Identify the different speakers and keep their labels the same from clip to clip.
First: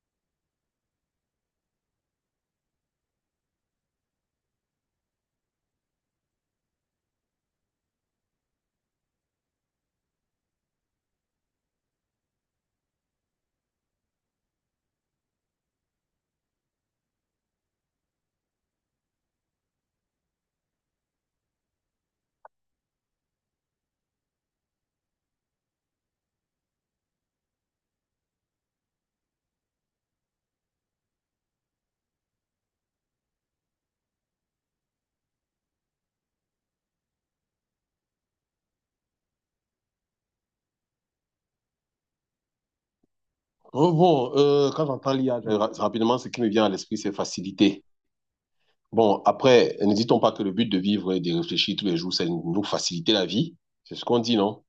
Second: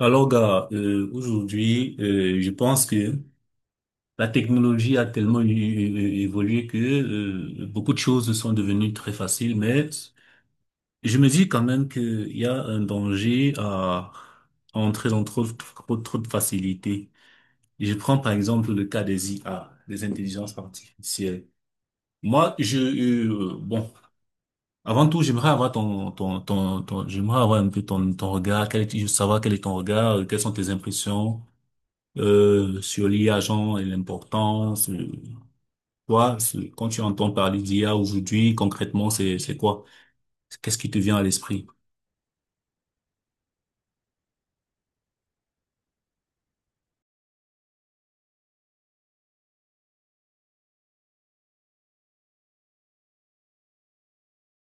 Speaker 1: Alors, gars, aujourd'hui, je pense que la technologie a tellement évolué que beaucoup de choses sont devenues très faciles, mais je me dis quand même qu'il y a un danger à entrer dans trop de facilité. Je prends par exemple le cas des IA, des intelligences artificielles. Moi, je, euh, bon, Avant tout, j'aimerais avoir j'aimerais avoir un peu ton regard, savoir quel est ton regard, quelles sont tes impressions sur l'IA genre et l'importance. Toi, quand tu entends parler d'IA aujourd'hui, concrètement, c'est quoi? Qu'est-ce qui te vient à l'esprit?
Speaker 2: Oh, bon, quand j'entends l'IA, rapidement, ce qui me vient à l'esprit, c'est facilité. Bon, après, n'hésitons pas que le but de vivre et de réfléchir tous les jours, c'est nous faciliter la vie. C'est ce qu'on dit, non?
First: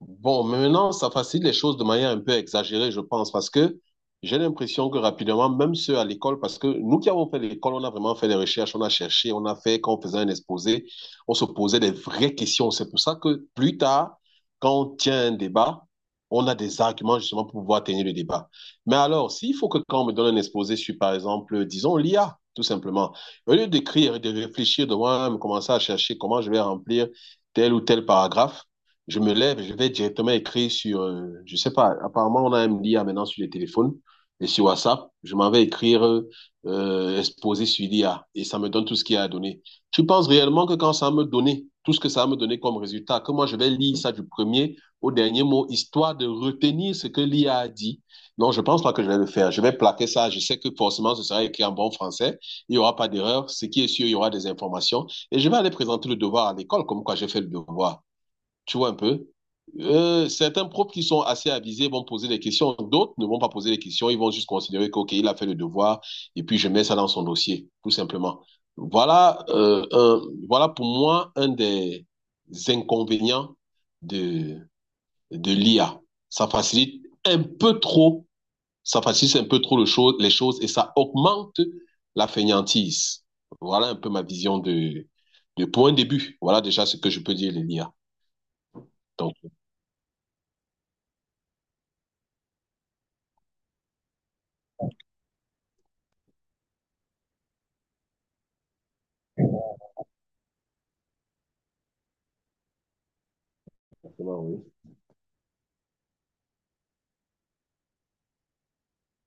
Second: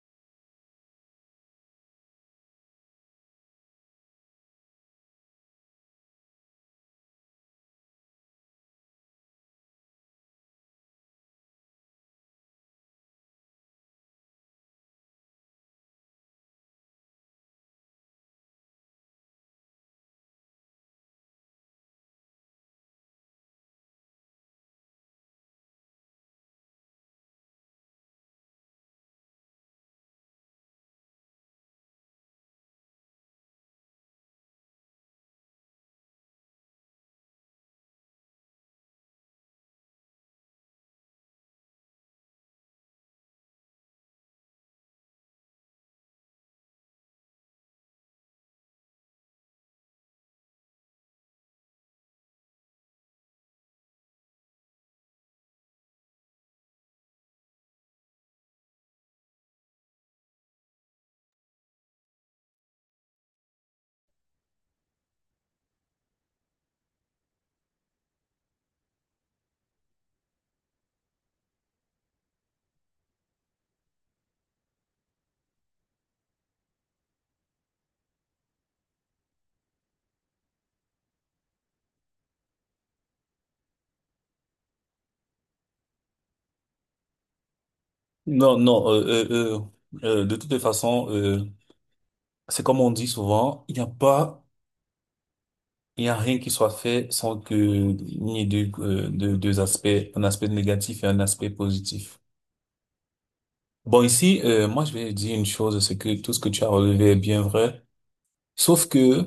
Speaker 2: Bon, mais maintenant, ça facilite les choses de manière un peu exagérée, je pense, parce que j'ai l'impression que rapidement, même ceux à l'école, parce que nous qui avons fait l'école, on a vraiment fait des recherches, on a cherché, on a fait, quand on faisait un exposé, on se posait des vraies questions. C'est pour ça que plus tard, quand on tient un débat, on a des arguments justement pour pouvoir tenir le débat. Mais alors, s'il faut que quand on me donne un exposé sur, par exemple, disons l'IA, tout simplement, au lieu d'écrire et de réfléchir, de moi-même commencer à chercher comment je vais remplir tel ou tel paragraphe, je me lève, je vais directement écrire sur, je sais pas, apparemment on a un MDA maintenant sur les téléphones et sur WhatsApp, je m'en vais écrire exposé sur l'IA et ça me donne tout ce qu'il y a à donner. Tu penses réellement que quand ça va me donner, tout ce que ça va me donner comme résultat, que moi je vais lire ça du premier au dernier mot, histoire de retenir ce que l'IA a dit. Non, je pense pas que je vais le faire. Je vais plaquer ça. Je sais que forcément, ce sera écrit en bon français. Il y aura pas d'erreur. Ce qui est sûr, il y aura des informations. Et je vais aller présenter le devoir à l'école, comme quoi j'ai fait le devoir. Tu vois un peu? Certains profs qui sont assez avisés vont poser des questions, d'autres ne vont pas poser des questions, ils vont juste considérer que, OK, il a fait le devoir, et puis je mets ça dans son dossier, tout simplement. Voilà, euh, un- voilà, pour moi un des inconvénients de, de l'IA. Ça facilite un peu trop, ça facilite un peu trop les choses et ça augmente la fainéantise. Voilà un peu ma vision pour un début. Voilà déjà ce que je peux dire de l'IA.
Speaker 1: Non, non,
Speaker 2: Donc,
Speaker 1: De toutes les façons, c'est comme on dit souvent, il n'y a rien qui soit fait sans que il n'y ait deux aspects, un aspect négatif et un aspect positif. Bon, ici,
Speaker 2: oui.
Speaker 1: moi, je vais dire une chose, c'est que tout ce que tu as relevé est bien vrai. Sauf que,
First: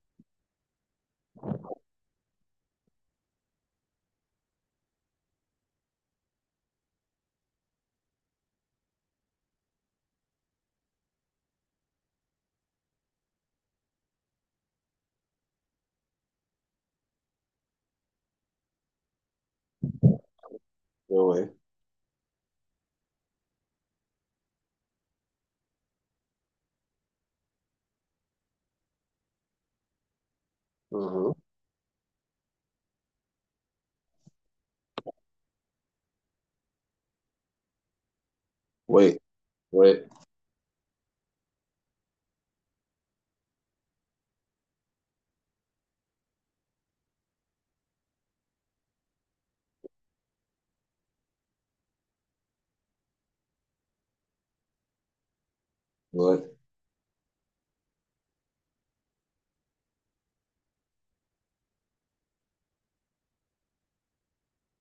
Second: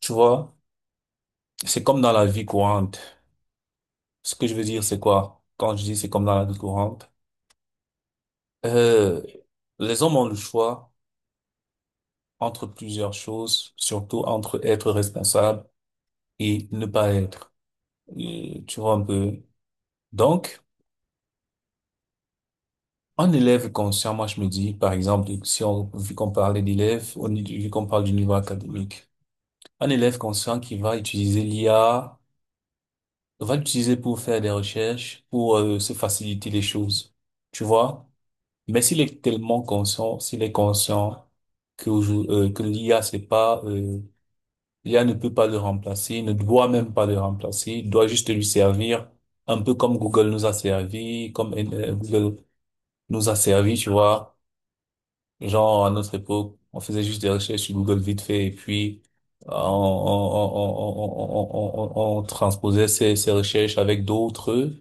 Speaker 1: tu vois, c'est comme dans la vie courante. Ce que je veux dire, c'est quoi? Quand je dis c'est comme dans la vie courante, euh, les hommes ont le choix entre plusieurs choses, surtout entre être responsable et ne pas être. Et tu vois un peu. Donc,
Speaker 2: Ouais.
Speaker 1: un élève conscient, moi, je me dis, par exemple, si on, vu qu'on parlait d'élèves, vu qu'on parle du niveau académique, un élève conscient qui va
Speaker 2: Mhm.
Speaker 1: utiliser l'IA, on va l'utiliser pour faire des recherches, pour se faciliter les choses, tu vois. Mais s'il
Speaker 2: Ouais.
Speaker 1: est tellement
Speaker 2: Ouais.
Speaker 1: conscient, s'il est conscient que, que l'IA, c'est pas, l'IA ne peut pas le remplacer, ne doit même pas le remplacer, devenir un peu comme Google nous a servi, comme Google nous a servi, tu vois. Genre, à notre
Speaker 2: Ouais.
Speaker 1: époque, on faisait juste des recherches sur Google vite fait et puis on transposait ces recherches avec d'autres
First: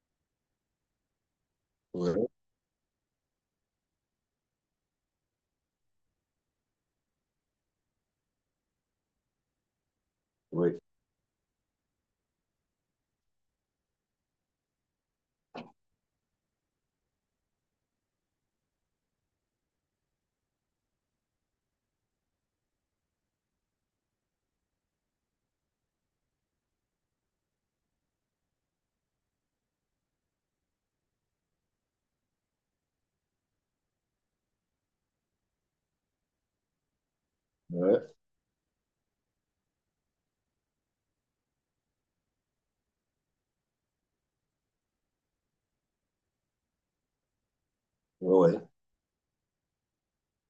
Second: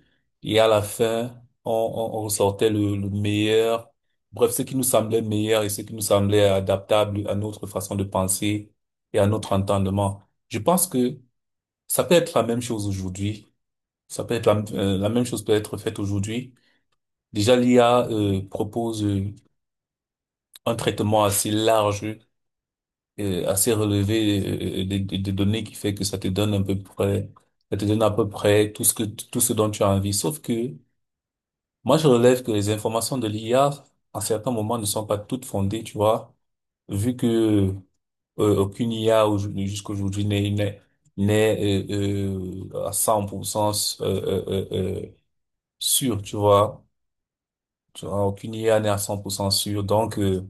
Speaker 1: et à la fin, on,
Speaker 2: Ouais.
Speaker 1: on, on ressortait le meilleur. Bref, ce qui nous semblait meilleur et ce qui nous semblait adaptable à notre façon de penser et à notre entendement. Je
Speaker 2: Ouais.
Speaker 1: pense que ça peut être la même chose aujourd'hui. Ça peut être la même chose peut être faite aujourd'hui. Déjà, l'IA propose un traitement assez large assez relevé des données qui fait que ça te donne à peu près, ça te donne à peu près tout ce que, tout ce dont tu as envie. Sauf que moi, je relève que les informations de l'IA, à certains moments, ne sont pas toutes fondées, tu vois, vu que
Speaker 2: Ouais.
Speaker 1: euh, aucune IA jusqu'à n'est, n'est, n'est à 100% euh, euh, euh, sûre, tu vois. Tu vois, aucune
Speaker 2: Ouais.
Speaker 1: IA n'est à 100% sûre. Donc,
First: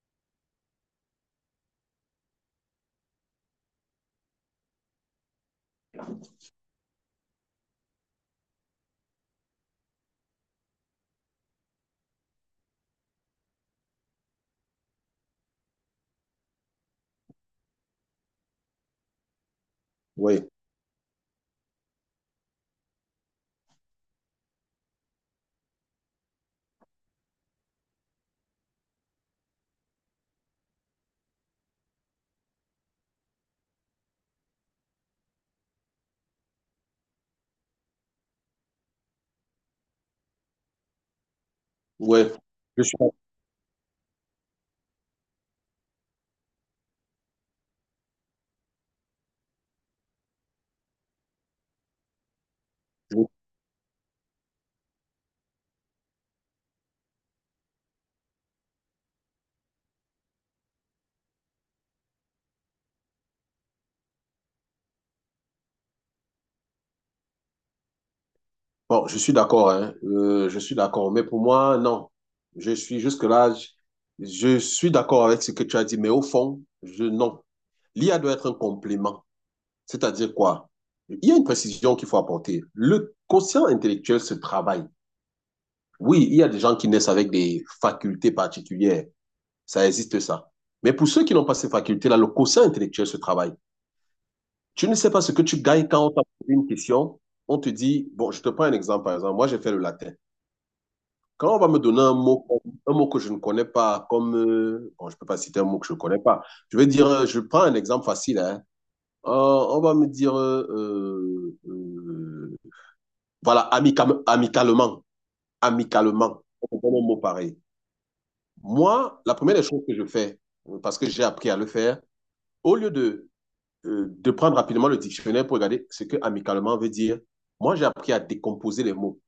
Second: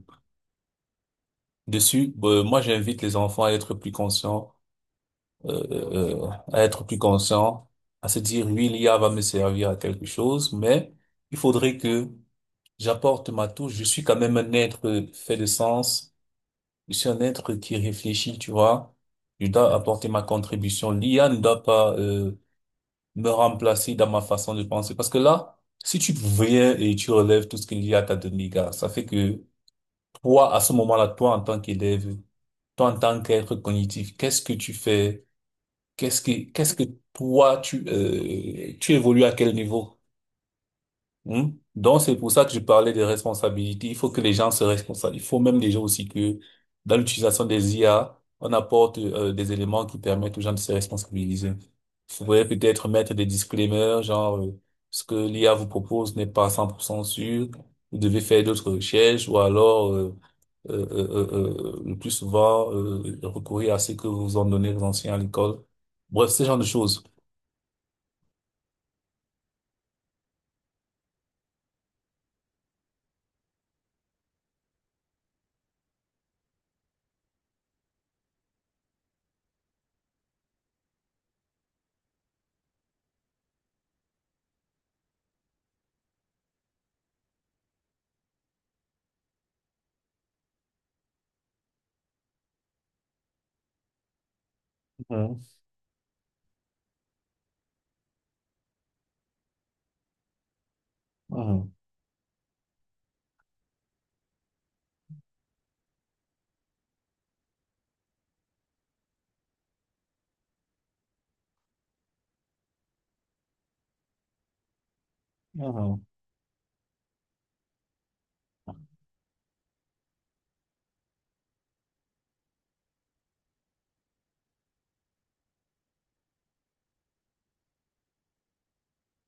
Speaker 1: dessus, moi, j'invite les enfants à être plus conscients euh, à être plus conscient, à se dire, oui, l'IA va me servir à quelque chose, mais il faudrait que j'apporte ma touche. Je suis quand même un être fait de sens. Je suis un être qui réfléchit, tu vois. Je dois apporter ma
Speaker 2: Ouais.
Speaker 1: contribution. L'IA ne doit pas me remplacer dans ma façon de penser. Parce que là, si tu viens et tu relèves tout ce que l'IA t'a donné, gars, ça fait que toi, à ce moment-là, toi, en tant qu'élève, toi, en tant qu'être cognitif, qu'est-ce que tu fais? Qu'est-ce que toi, tu évolues à quel niveau? Hein. Donc, c'est pour
Speaker 2: Ouais.
Speaker 1: ça que je
Speaker 2: Je
Speaker 1: parlais
Speaker 2: suis,
Speaker 1: de responsabilité. Il faut que les gens se responsabilisent. Il faut même déjà aussi que dans l'utilisation des IA, on apporte des éléments qui permettent aux gens de se responsabiliser. Vous pouvez peut-être mettre des
Speaker 2: je-
Speaker 1: disclaimers, genre ce que l'IA vous propose n'est pas 100% sûr. Vous devez faire d'autres recherches ou alors le plus souvent recourir à ce que vous en donnez les anciens à l'école. Bref, ce genre de choses.
Speaker 2: bon, je suis d'accord, hein. Je suis d'accord. Mais pour moi, non. Je suis jusque-là, je suis d'accord avec ce que tu as dit, mais au fond, non. L'IA doit être un complément. C'est-à-dire quoi? Il y a une précision qu'il faut apporter. Le quotient intellectuel se travaille. Oui, il y a des gens qui naissent avec des facultés particulières. Ça existe ça. Mais pour ceux qui n'ont pas ces facultés-là, le quotient intellectuel se travaille. Tu ne sais pas ce
Speaker 1: Mhm,
Speaker 2: que tu gagnes quand on t'a posé une question. On te dit, bon, je te prends un exemple, par exemple. Moi, j'ai fait le latin. Quand on va
Speaker 1: mhm,
Speaker 2: me donner un mot que je ne connais pas, comme, bon, je ne peux pas citer un mot que je ne connais pas. Je vais dire, je prends un exemple facile, hein. On va me dire, voilà, amica- amicalement,
Speaker 1: mhm,
Speaker 2: amicalement, on donne un mot pareil. Moi, la première des choses que je fais, parce que j'ai appris à le faire, au lieu de prendre rapidement le dictionnaire pour regarder ce que amicalement veut dire. Moi, j'ai appris à décomposer les mots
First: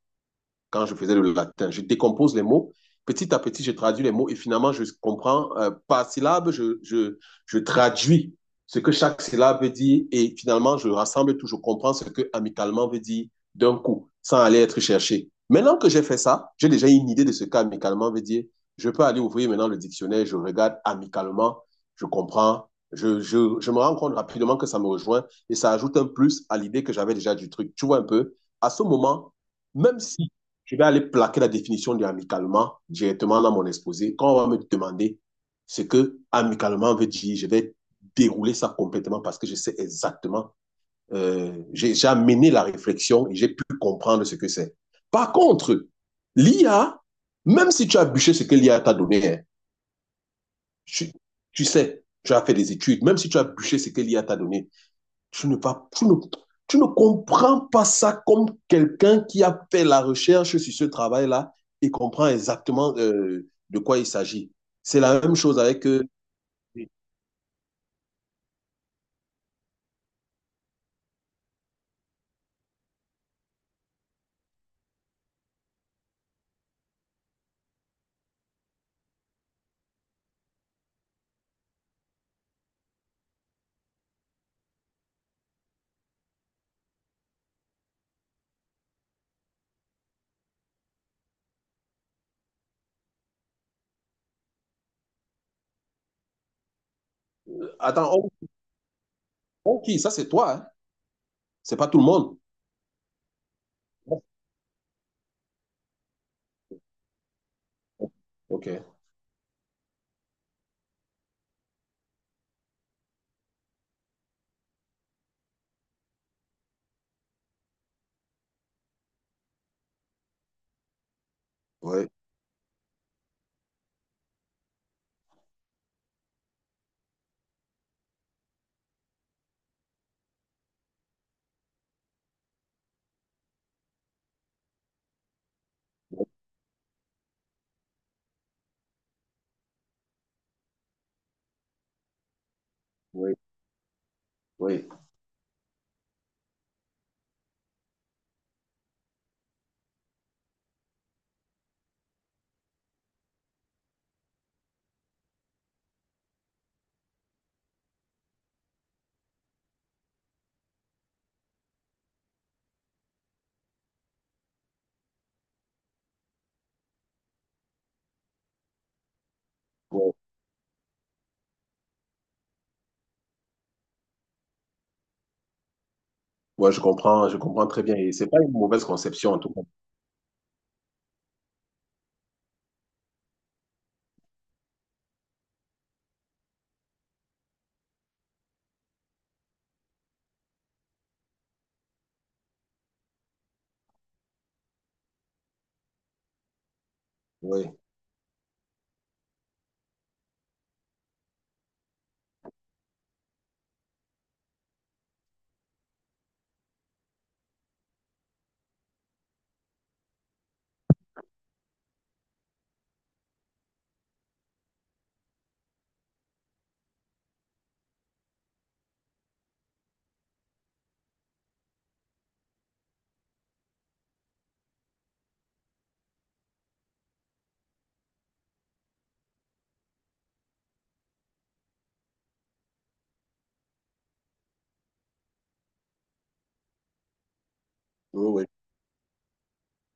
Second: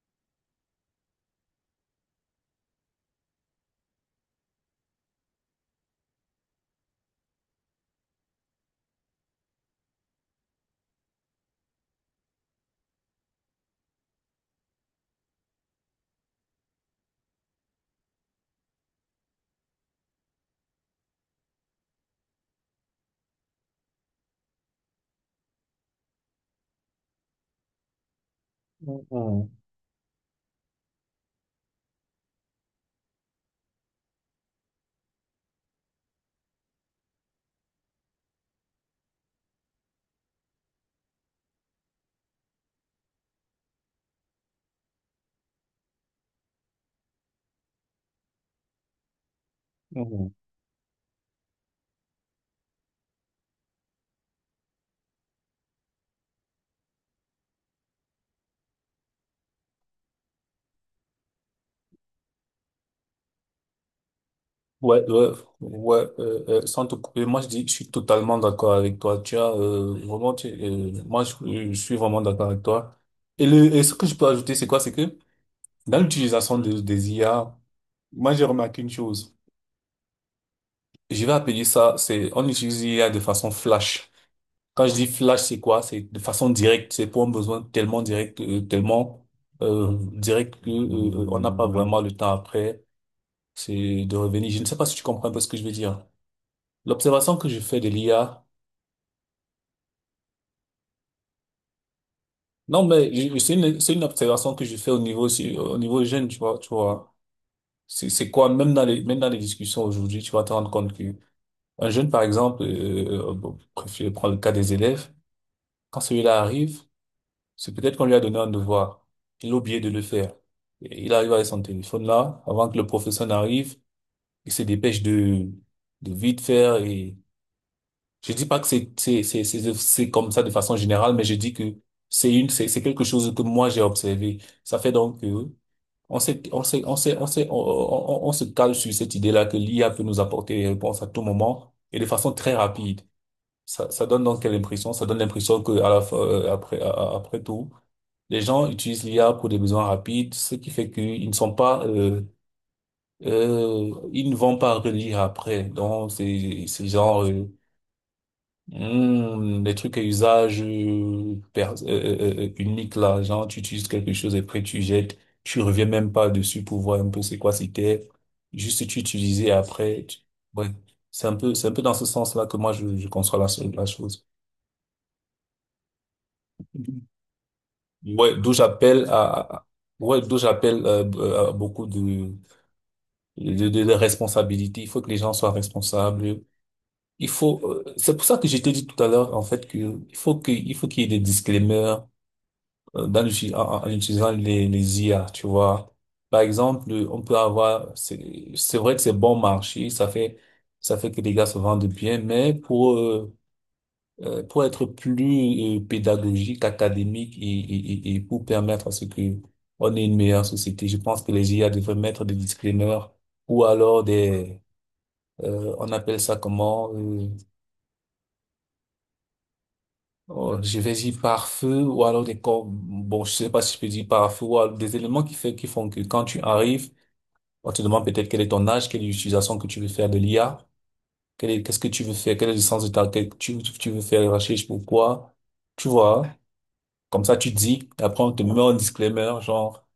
Speaker 2: quand je faisais le latin. Je décompose les mots. Petit à petit, je traduis les mots et finalement, je comprends par syllabe, je traduis ce que chaque syllabe veut dire et finalement, je rassemble tout, je comprends ce que amicalement veut dire d'un coup, sans aller être cherché. Maintenant que j'ai fait ça, j'ai déjà une idée de ce qu'amicalement veut dire. Je peux aller ouvrir maintenant le dictionnaire, je regarde amicalement, je comprends, je me rends compte rapidement que ça me rejoint et ça ajoute un plus à l'idée que j'avais déjà du truc. Tu vois un peu, à ce moment,
Speaker 1: mhm,
Speaker 2: même si je vais aller plaquer la définition de amicalement directement dans mon exposé. Quand on va me demander ce que amicalement veut dire, je vais dérouler ça complètement parce que je sais exactement, j'ai amené la réflexion et j'ai pu comprendre ce que c'est. Par contre, l'IA, même si tu as bûché ce que l'IA t'a donné, hein,
Speaker 1: mhm.
Speaker 2: tu, tu sais, tu as fait des études, même si tu as bûché ce que l'IA t'a donné, tu ne, vas, tu ne comprends pas ça comme quelqu'un qui a fait la recherche sur ce travail-là et comprend exactement de quoi il s'agit. C'est
Speaker 1: Ouais,
Speaker 2: la
Speaker 1: ouais,
Speaker 2: même chose avec.
Speaker 1: ouais, sans te couper, moi je dis, je suis totalement d'accord avec toi. Tu as vraiment, je suis vraiment d'accord avec toi. Et et ce que je peux ajouter, c'est quoi? C'est que dans l'utilisation des IA, moi j'ai remarqué une chose. Je vais appeler ça, c'est on utilise l'IA de façon flash. Quand je dis flash, c'est quoi? C'est de façon directe. C'est pour un besoin tellement direct que on n'a pas vraiment le temps après. C'est de revenir. Je ne sais pas si tu comprends un peu ce que je veux dire. L'observation que je fais de
Speaker 2: Attends,
Speaker 1: l'IA,
Speaker 2: on qui? Ça, c'est toi, hein? C'est pas tout le monde.
Speaker 1: non, c'est c'est une observation que je fais au niveau, au niveau jeune, tu vois. C'est quoi,
Speaker 2: Ok,
Speaker 1: même dans même dans les discussions aujourd'hui, tu vas te rendre compte que un jeune, par exemple, bon, bref, je le cas des élèves, quand celui-là arrive, c'est peut-être qu'on lui a donné un devoir. Il a oublié de le faire. Et il arrive avec son téléphone
Speaker 2: oui,
Speaker 1: là, avant que le professeur n'arrive, il se dépêche de vite faire. Et je dis pas que c'est comme ça de façon générale, mais je dis que c'est une c'est quelque chose que moi j'ai observé. Ça fait donc que on s'est on s'est on s'est on s'est- on se cale sur cette idée-là que l'IA peut nous apporter des réponses à tout moment et de façon très rapide.
Speaker 2: oui,
Speaker 1: Ça donne donc quelle
Speaker 2: oui.
Speaker 1: impression? Ça donne l'impression que à la fin, après après tout, les gens utilisent l'IA pour des besoins rapides, ce qui fait qu'ils ne sont pas ils ne vont pas relire après. Donc c'est genre les trucs à usage unique là, genre tu utilises quelque chose et après tu jettes, tu reviens même pas dessus pour voir un peu c'est quoi c'était, juste tu utilisais et après,
Speaker 2: Ouais,
Speaker 1: ouais, c'est un peu dans ce sens-là que je conçois la chose.
Speaker 2: ouais, je comprends très bien. Et c'est
Speaker 1: Ouais,
Speaker 2: pas une
Speaker 1: d'où
Speaker 2: mauvaise
Speaker 1: j'appelle
Speaker 2: conception, en tout cas.
Speaker 1: à- ouais, d'où j'appelle à beaucoup de responsabilités. Il faut que les gens soient responsables. C'est pour ça que je t'ai dit tout à l'heure, en fait, que il faut qu'il y ait des disclaimers dans utilisant les IA, tu vois. Par exemple, on peut
Speaker 2: Oui,
Speaker 1: avoir, c'est vrai que c'est bon marché, ça fait que les gars se vendent bien, mais pour être plus pédagogique, académique et pour permettre à ce que on ait une meilleure société, je pense que les IA devraient mettre des disclaimers ou alors des, on appelle ça comment, oh, je vais dire par feu ou alors des corps, bon, je sais pas si je peux dire par feu ou alors des éléments qui font que quand tu arrives, on te demande peut-être quel est ton âge, quelle est l'utilisation que tu veux faire de l'IA, qu'est-ce que tu veux faire, quel est le sens de que tu veux faire les recherches, pourquoi, tu vois, comme ça tu dis, et après on te
Speaker 2: oui,
Speaker 1: met un disclaimer, genre,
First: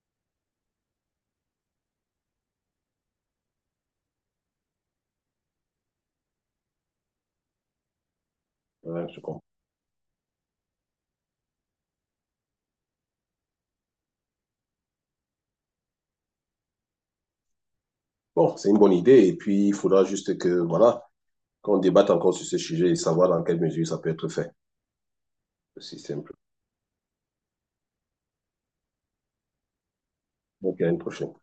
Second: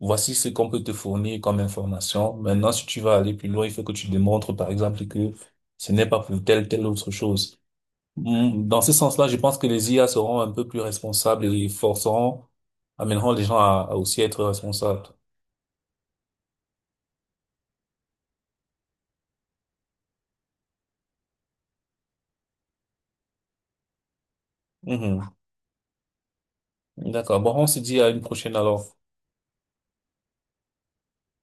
Speaker 1: voici ce qu'on peut te fournir comme information. Maintenant, si tu vas aller plus loin, il faut que tu démontres, par exemple, que ce n'est pas pour telle autre chose. Dans ce
Speaker 2: oui, ouais, je
Speaker 1: sens-là, je
Speaker 2: comprends.
Speaker 1: pense que les IA seront un peu plus responsables et amèneront les gens à aussi être responsables.
Speaker 2: Bon, c'est une bonne idée. Et puis, il faudra juste que, voilà, qu'on débatte encore sur ce sujet et savoir dans quelle mesure ça peut être fait,
Speaker 1: Mhm.
Speaker 2: le système.
Speaker 1: D'accord. Bon, on se dit à une prochaine alors.
Speaker 2: Donc à une prochaine.